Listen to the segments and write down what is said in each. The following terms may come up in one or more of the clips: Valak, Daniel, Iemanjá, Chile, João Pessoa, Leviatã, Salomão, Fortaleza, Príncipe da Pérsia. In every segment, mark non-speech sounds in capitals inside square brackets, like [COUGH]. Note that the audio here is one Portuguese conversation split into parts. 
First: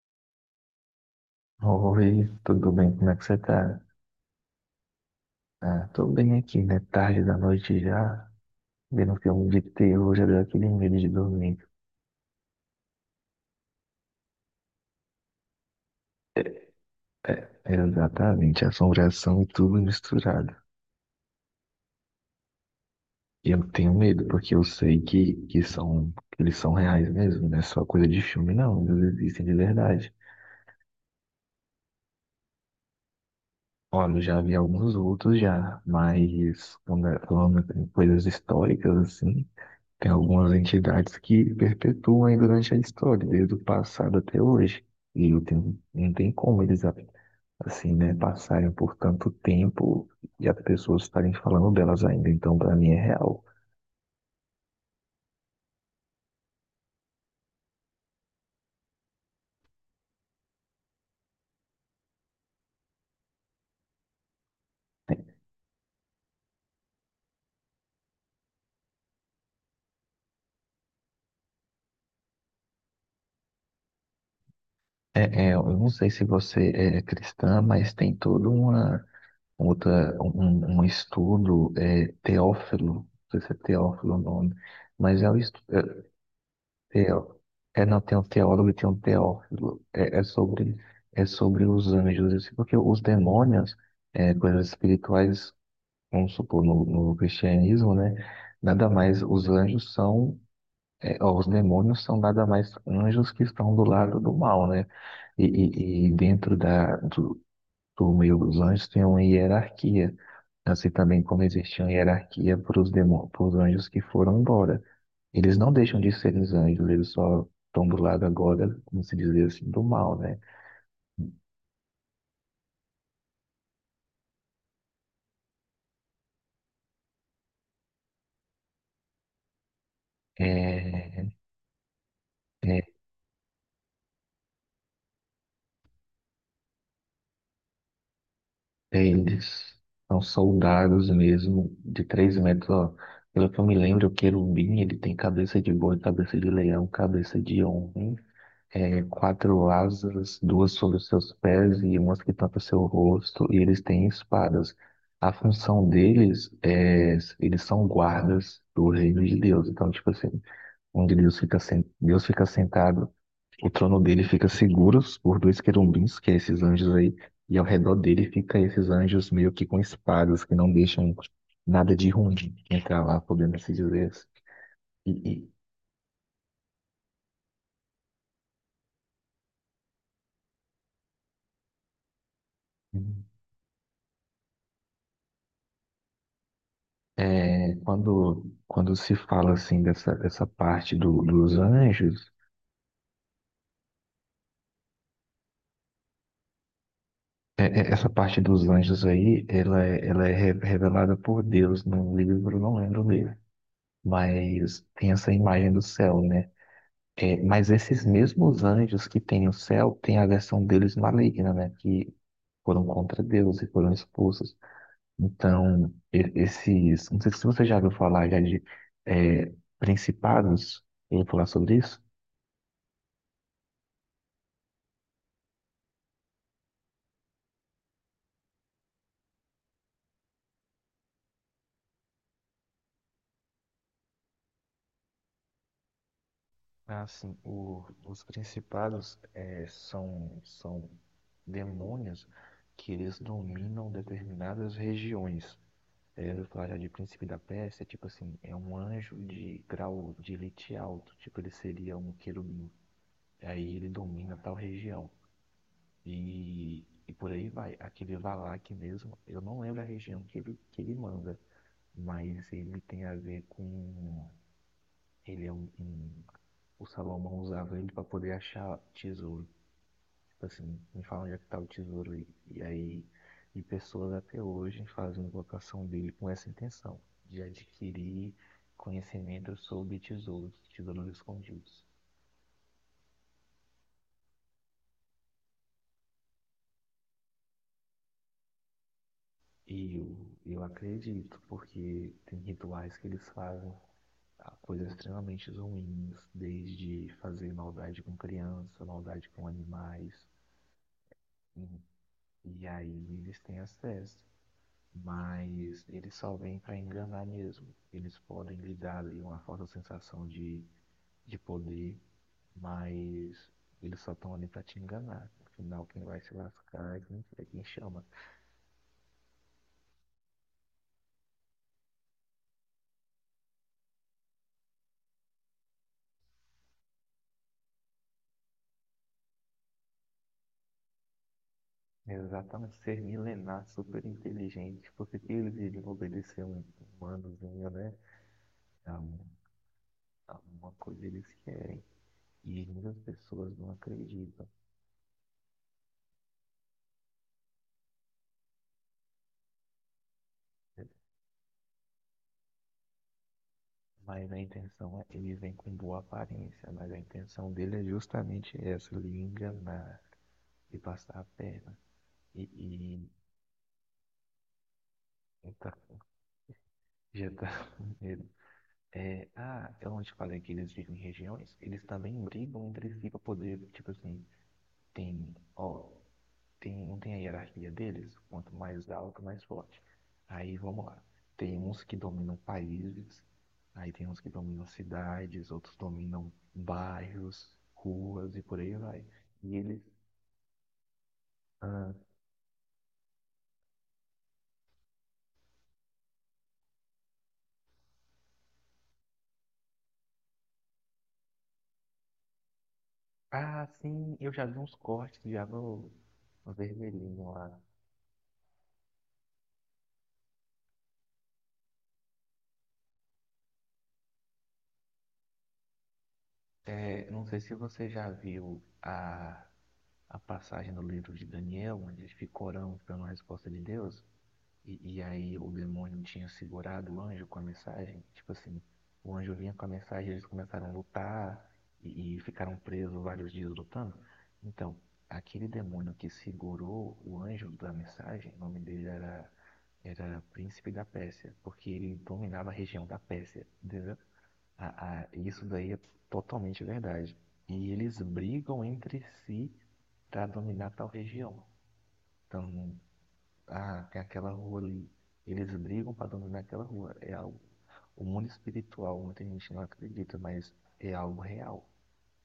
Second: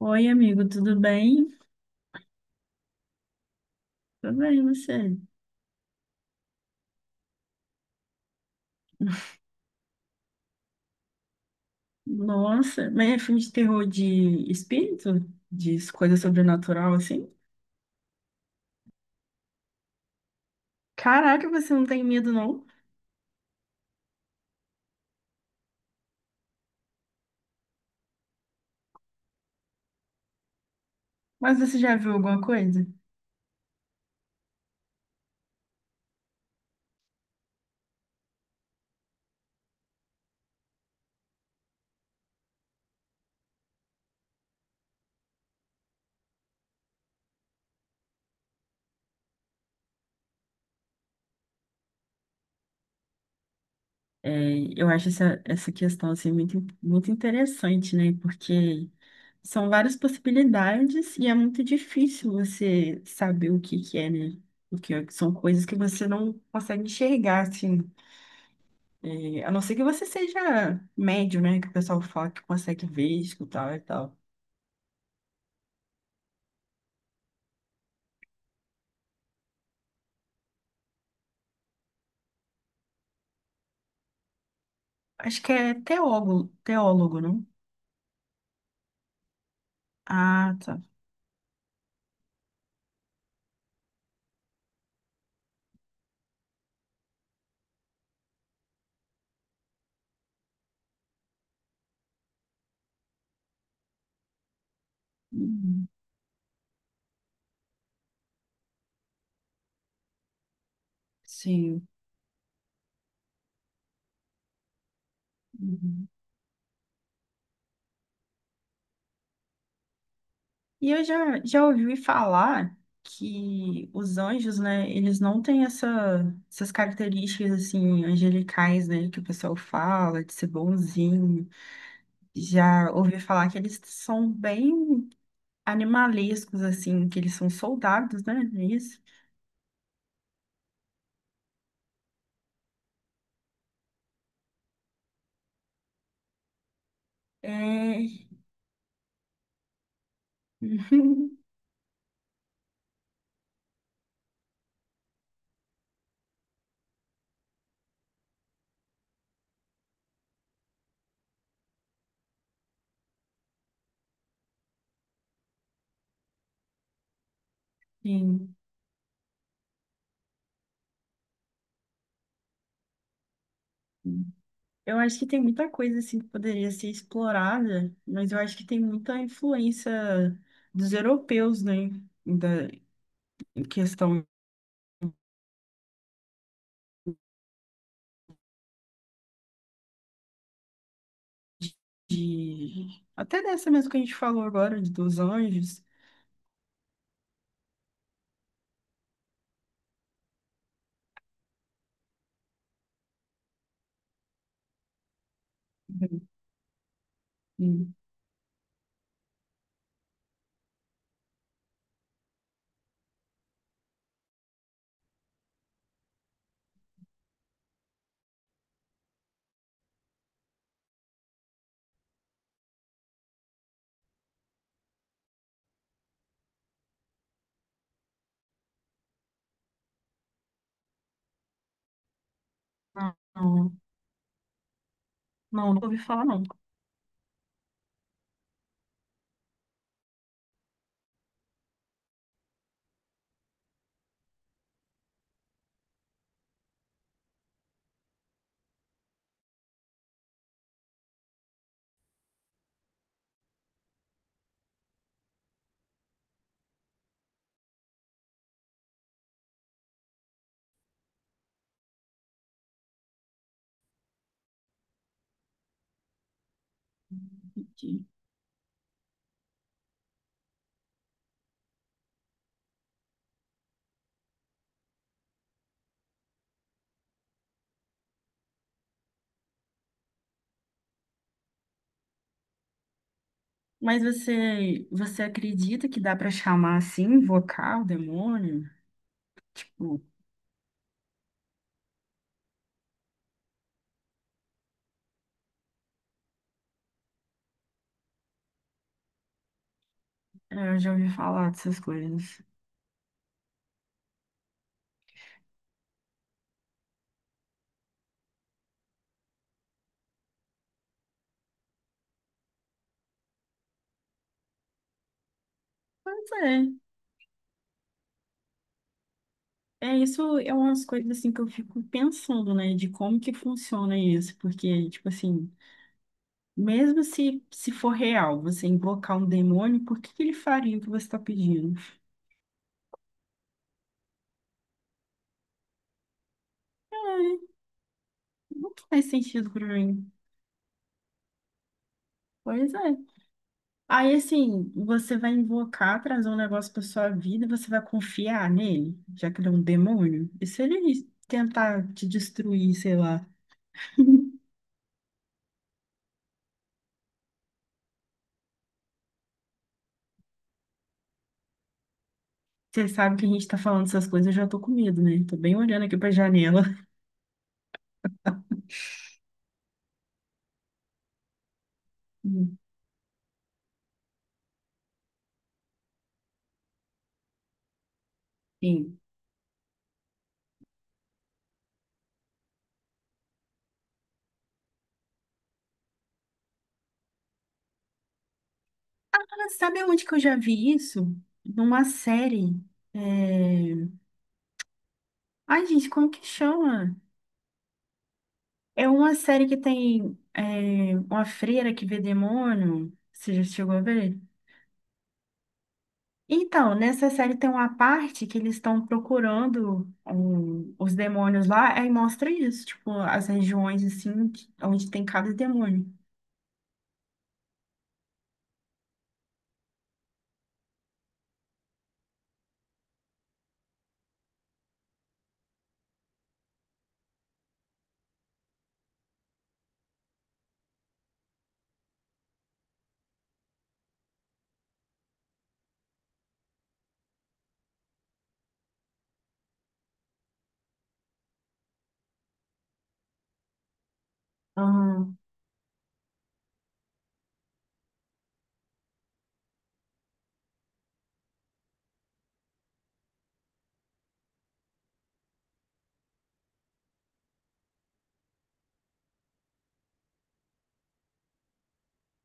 Oi, amigo, tudo bem? Oi, tudo bem? Como é que você tá? Tudo bem, e você? Ah, tô bem aqui, né? Tarde da noite já, vendo um filme de terror, já deu aquele medo de dormir. Nossa, mas é filme de terror de espírito? De coisa É, sobrenatural, assim? é, exatamente, assombração e tudo misturado. Caraca, você não tem medo, não? E eu tenho medo, porque eu sei que eles são reais mesmo, não é só coisa de filme, não, eles existem de verdade. Mas você já viu alguma coisa? Olha, eu já vi alguns outros já, mas falando em coisas históricas, assim, tem algumas entidades que perpetuam aí durante a história, desde o passado até hoje. E não tem como eles, assim, né, passarem por tanto tempo e as pessoas estarem falando delas ainda. Então, para mim, é real. É, eu acho essa questão, assim, muito interessante, né? Porque são várias possibilidades e é muito difícil você saber o que que é, né? Porque são coisas que você não consegue enxergar, assim. E, a não ser que você seja médium, né? Que o pessoal fala que consegue ver, escutar e tal. É, é, eu não sei se você é cristã, mas tem todo uma, outra, um estudo, teófilo, não sei se é teófilo o nome, mas é, o Acho que é estudo, teólogo, teólogo, Teo. não? É, não, tem um teólogo e tem um teófilo. É, é Ah, sobre, tá. é sobre os anjos. Assim, porque os demônios, coisas espirituais, vamos supor, no cristianismo, né? Nada mais, os anjos são, os demônios são nada mais anjos que estão do lado do mal, né? E, Uhum. e, e dentro os anjos têm uma hierarquia, assim também como existia Sim. uma hierarquia para os demônios, para os anjos que foram embora. Eles não deixam Uhum. de ser os anjos, eles só estão do lado agora, como se dizer assim, do mal, né? E eu já ouvi falar que os anjos, né? Eles não têm essa, essas características, assim, angelicais, né? Que o pessoal fala, de ser É, bonzinho. é, Já ouvi falar que eles são bem animalescos, assim, que eles são soldados, né? É isso. é, eles são soldados mesmo, de 3 metros, ó. Pelo que eu me lembro, o querubim, ele tem cabeça de boi, cabeça de leão, cabeça de É, homem, quatro asas, duas sobre os seus [LAUGHS] pés e uma que tampa seu rosto, e eles têm espadas. A função deles é, eles são guardas do reino de Deus. Então, tipo assim, onde Deus fica, Deus fica sentado, o trono dele fica seguro por dois querubins, que é esses anjos aí, e ao redor dele Sim. fica esses anjos meio que com espadas, que não deixam nada de ruim entrar lá, podendo se dizer assim. Sim. Eu acho que tem E, muita coisa assim que poderia ser explorada, mas eu acho que tem muita influência dos europeus, né? Da e- em questão É, quando se fala assim dessa parte dos anjos, de até dessa mesmo que a gente falou agora de- dos anjos. Essa parte dos anjos aí, ela, ela é revelada por Deus num livro, não lembro o livro, mas tem essa imagem do céu, né? É, mas Uhum. Sim. esses mesmos anjos que tem no céu, tem a versão deles maligna, né? Que foram contra Deus e foram expulsos. Então, esses, não sei se você já ouviu falar já de é, principados, eu vou falar sobre isso. Não, não, não, nunca ouvi falar não. Assim, os principados são demônios que eles dominam determinadas regiões. Eu falar já de príncipe da Pérsia, tipo assim, é um anjo de grau de elite alto, tipo ele seria um querubim. Aí ele domina tal região. E por aí vai. Aquele Valak mesmo, eu não lembro a região que ele manda, mas ele tem a ver com. Ele é um. O Salomão usava ele para poder achar tesouros. Tipo assim, me falam onde é que tá o tesouro aí. E aí, e pessoas até hoje fazem vocação dele com essa intenção, de adquirir conhecimento sobre tesouros, tesouros escondidos. Mas você acredita que dá para chamar assim, invocar o demônio? E Tipo, eu acredito, porque tem rituais que eles fazem, coisas extremamente ruins, desde fazer maldade com criança, maldade com animais. Eu já ouvi falar E, dessas coisas. e aí eles têm acesso, mas eles só vêm para enganar mesmo. Eles podem lhe dar ali uma falsa sensação de, poder, mas eles só estão ali para te enganar. Afinal, quem vai Pois se é. lascar é quem chama. É, isso é umas coisas assim que eu fico pensando, né, de como que funciona isso, porque, tipo assim, mesmo se for real, você invocar um demônio, por que que ele faria o que você está pedindo? Exatamente, ser milenar, super inteligente, porque que eles iriam obedecer um Ai, humanozinho, né? não faz sentido pra mim. Alguma coisa eles querem. E Pois muitas é. pessoas não Aí, acreditam. assim, você vai invocar, trazer um negócio pra sua vida, e você vai confiar nele, já que ele é um demônio? E se É. ele tentar te destruir, sei lá? Mas a [LAUGHS] intenção, ele vem com boa aparência, mas a intenção dele é justamente essa, lhe enganar e passar a perna. E, Você e sabe que a gente tá falando essas coisas, eu já tô com medo, né? Tô bem então, olhando aqui pra janela. já tá [LAUGHS] com medo. É, ah, eu não te falei que eles vivem em regiões, eles também brigam [LAUGHS] entre si para poder, tipo assim, tem, ó. Tem, não tem a hierarquia deles? Quanto mais Sim. alto, mais forte. Aí vamos lá. Tem uns que dominam países, aí tem uns que dominam cidades, outros dominam bairros, ruas e por aí vai. E Sabe eles. onde que eu já vi isso? Numa Ah, série. é, Ai, gente, como que chama? É uma série que tem uma freira que vê demônio. Você já ah, chegou a sim, ver? eu já vi uns cortes já no Então, nessa vermelhinho série tem lá. uma parte que eles estão procurando um, os demônios lá, aí mostra isso, tipo, as regiões assim, que- onde tem cada demônio. É, não sei se você já viu a passagem do livro de Daniel, onde ele fica orando pela resposta de Deus. E aí o demônio tinha segurado o anjo com a mensagem. Tipo assim, o anjo vinha com a mensagem, eles começaram a lutar e ficaram presos vários dias lutando. Então, aquele demônio que segurou o anjo da mensagem, o nome dele era, era Príncipe da Pérsia, porque ele dominava a região da Pérsia, entendeu? Ah, Isso daí é totalmente verdade. E eles brigam entre si para dominar tal região. Então, ah, tem aquela rua ali. Eles brigam para dominar aquela rua. É algo. O mundo espiritual, muita gente não acredita, mas é algo real.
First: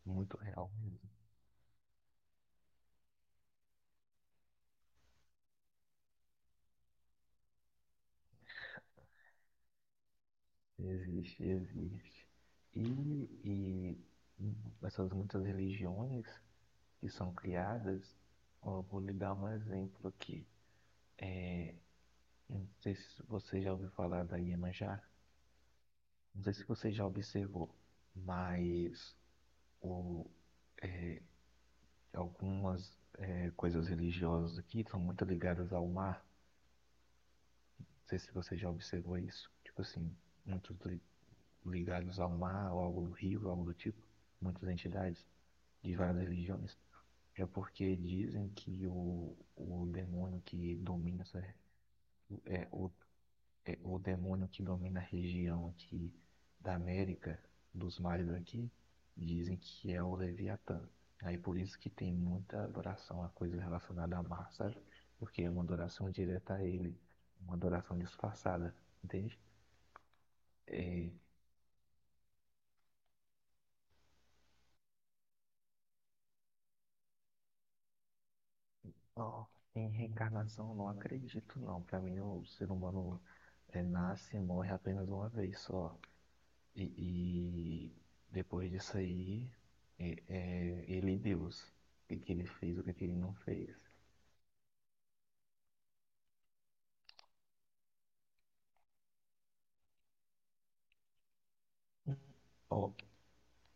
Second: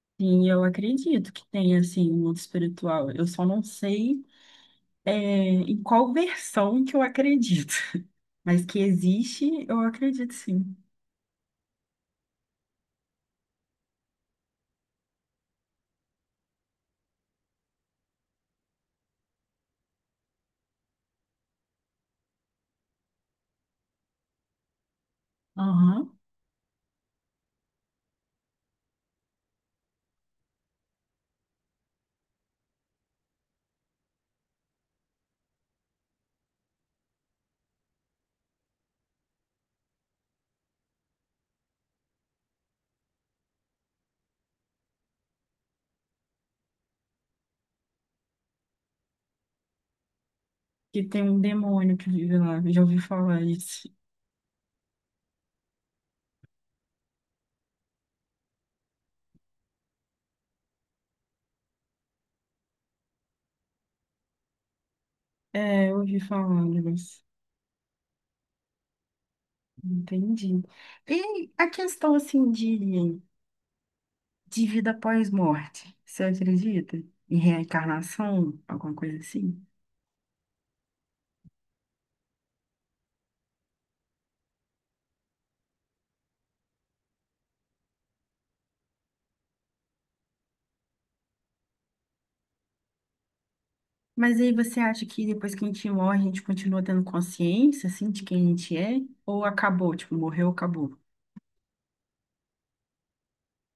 Muito sim, eu real mesmo. acredito que tem assim, um mundo espiritual. Eu só não sei em qual versão que eu acredito. Mas que existe, eu acredito sim. Existe, existe. E essas muitas religiões que são criadas, ó, eu vou lhe dar um exemplo aqui. É, não sei se você já ouviu falar da Iemanjá, Aham. não sei se você já observou, mas o, é, algumas coisas religiosas aqui são muito ligadas ao mar. Não sei se você já observou isso. Tipo assim, muitos ligados ao mar, ou algo do rio, algo do tipo. Muitas entidades de várias religiões. É porque dizem que o demônio que Que domina tem um essa, demônio que vive lá. é, Eu já o ouvi falar isso. o demônio que domina a região aqui da América, dos mares aqui, dizem que é o Leviatã. Aí por isso que tem muita adoração a coisa relacionada a mar, sabe? Porque é uma É, eu adoração ouvi falar, direta a ele, mas uma adoração disfarçada, entende? entendi. É, E a questão assim de vida após morte, você acredita? Em reencarnação, alguma coisa ó, assim? em reencarnação eu não acredito não. Pra mim o ser humano nasce e morre apenas uma vez só. E, e depois disso aí, é ele e Deus. O que ele fez, o que ele não fez. Mas aí você acha que depois que a gente morre, a gente continua tendo consciência, assim, de quem a gente é? Ou acabou, tipo, morreu, acabou? Ó,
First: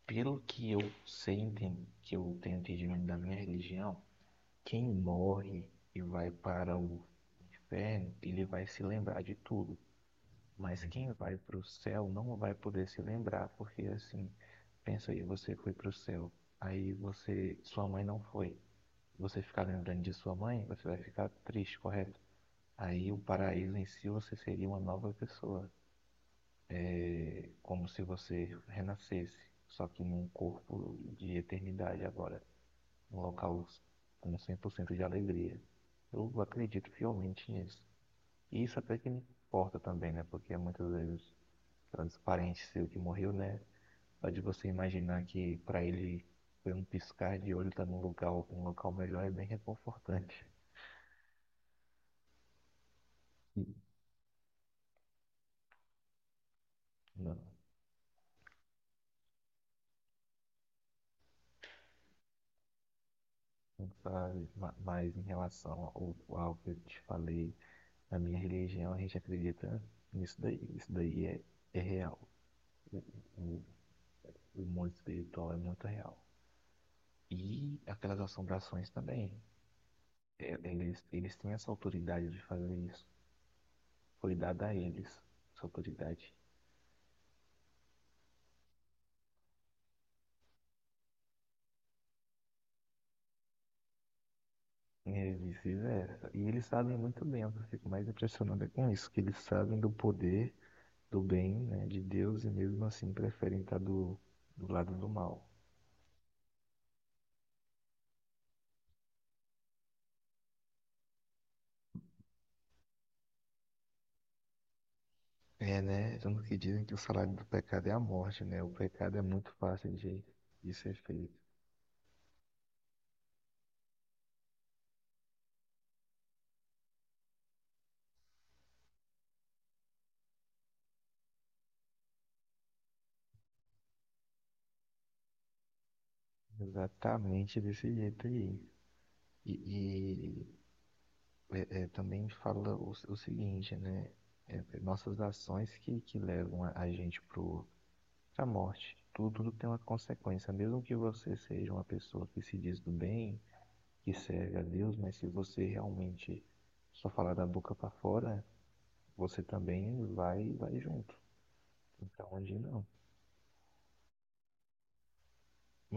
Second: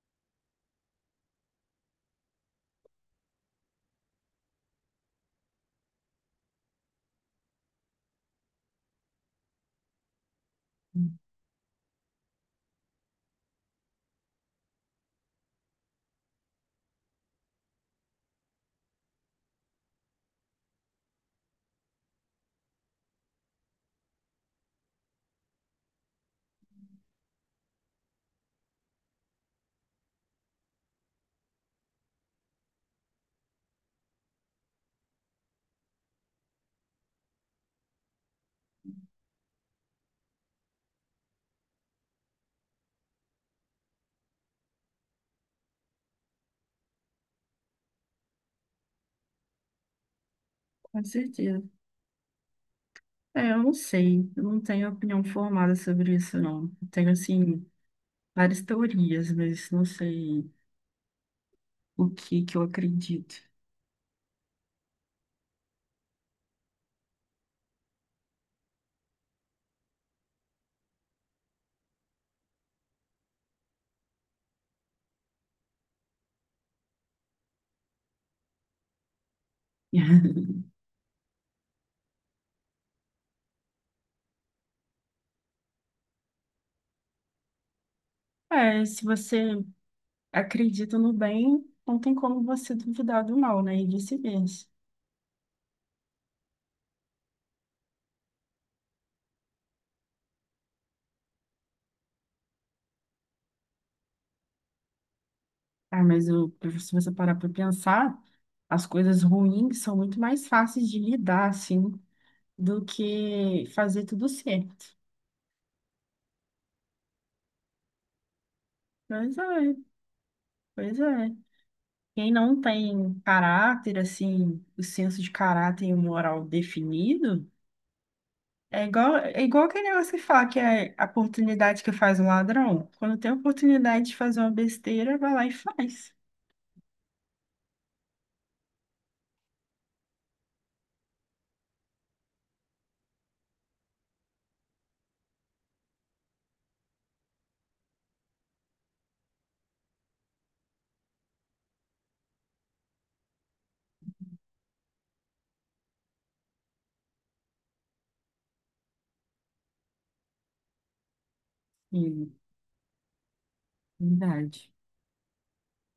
pelo que eu sei, que eu tenho entendimento da minha religião, quem morre e vai para o inferno, ele vai se lembrar de tudo. Mas quem vai para o céu não vai poder se lembrar, porque assim, pensa aí, você foi para o céu, aí você, sua mãe não foi. Você ficar lembrando de sua mãe, você vai ficar triste, correto? Aí o paraíso em si você seria uma nova pessoa. É como se você renascesse, só que num corpo de eternidade agora, num local com 100% de alegria. Eu acredito fielmente nisso. E isso até que me importa também, né? Porque muitas vezes transparente ser o que morreu, né? Só de você imaginar que para ele foi um piscar de olho, tá num lugar, um local melhor, é bem reconfortante. Com certeza. É, eu não Sim. sei, eu não tenho opinião formada sobre isso, não. Eu tenho, Não. assim, várias teorias, mas não sei o que que eu acredito. Sabe? Mas em relação ao que eu te falei, na minha religião a gente acredita nisso daí. Isso daí é real. O, o, o mundo espiritual é muito real. E aquelas assombrações também. [LAUGHS] É, eles têm essa autoridade de fazer isso. Foi dada a eles essa autoridade. É, se você acredita no bem, não tem como você duvidar do mal, né? E vice-versa. E é vice-versa. E eles sabem muito bem. Eu fico mais impressionado é com isso, que eles sabem do poder do bem, né, de Deus e mesmo assim preferem estar do, lado do mal. Ah, mas o- se você parar para pensar, as coisas ruins são muito mais fáceis de lidar, assim, do que fazer tudo certo. É, né? Tanto que dizem que o salário do pecado é a morte, né? O pecado é Pois muito é, fácil de ser pois é. feito. Quem não tem caráter, assim, o senso de caráter e o moral definido, é igual aquele negócio que fala que é a oportunidade que faz o ladrão. Quando tem a oportunidade de fazer uma besteira, vai lá e faz. Exatamente desse jeito aí. E também fala o seguinte, né? É, é, nossas ações que levam a gente pra morte. Tudo tem uma consequência. Mesmo que você seja uma pessoa que se diz do bem, que serve a Deus, mas se você realmente só falar da boca para fora, você também vai, junto. E, Então, onde não? verdade.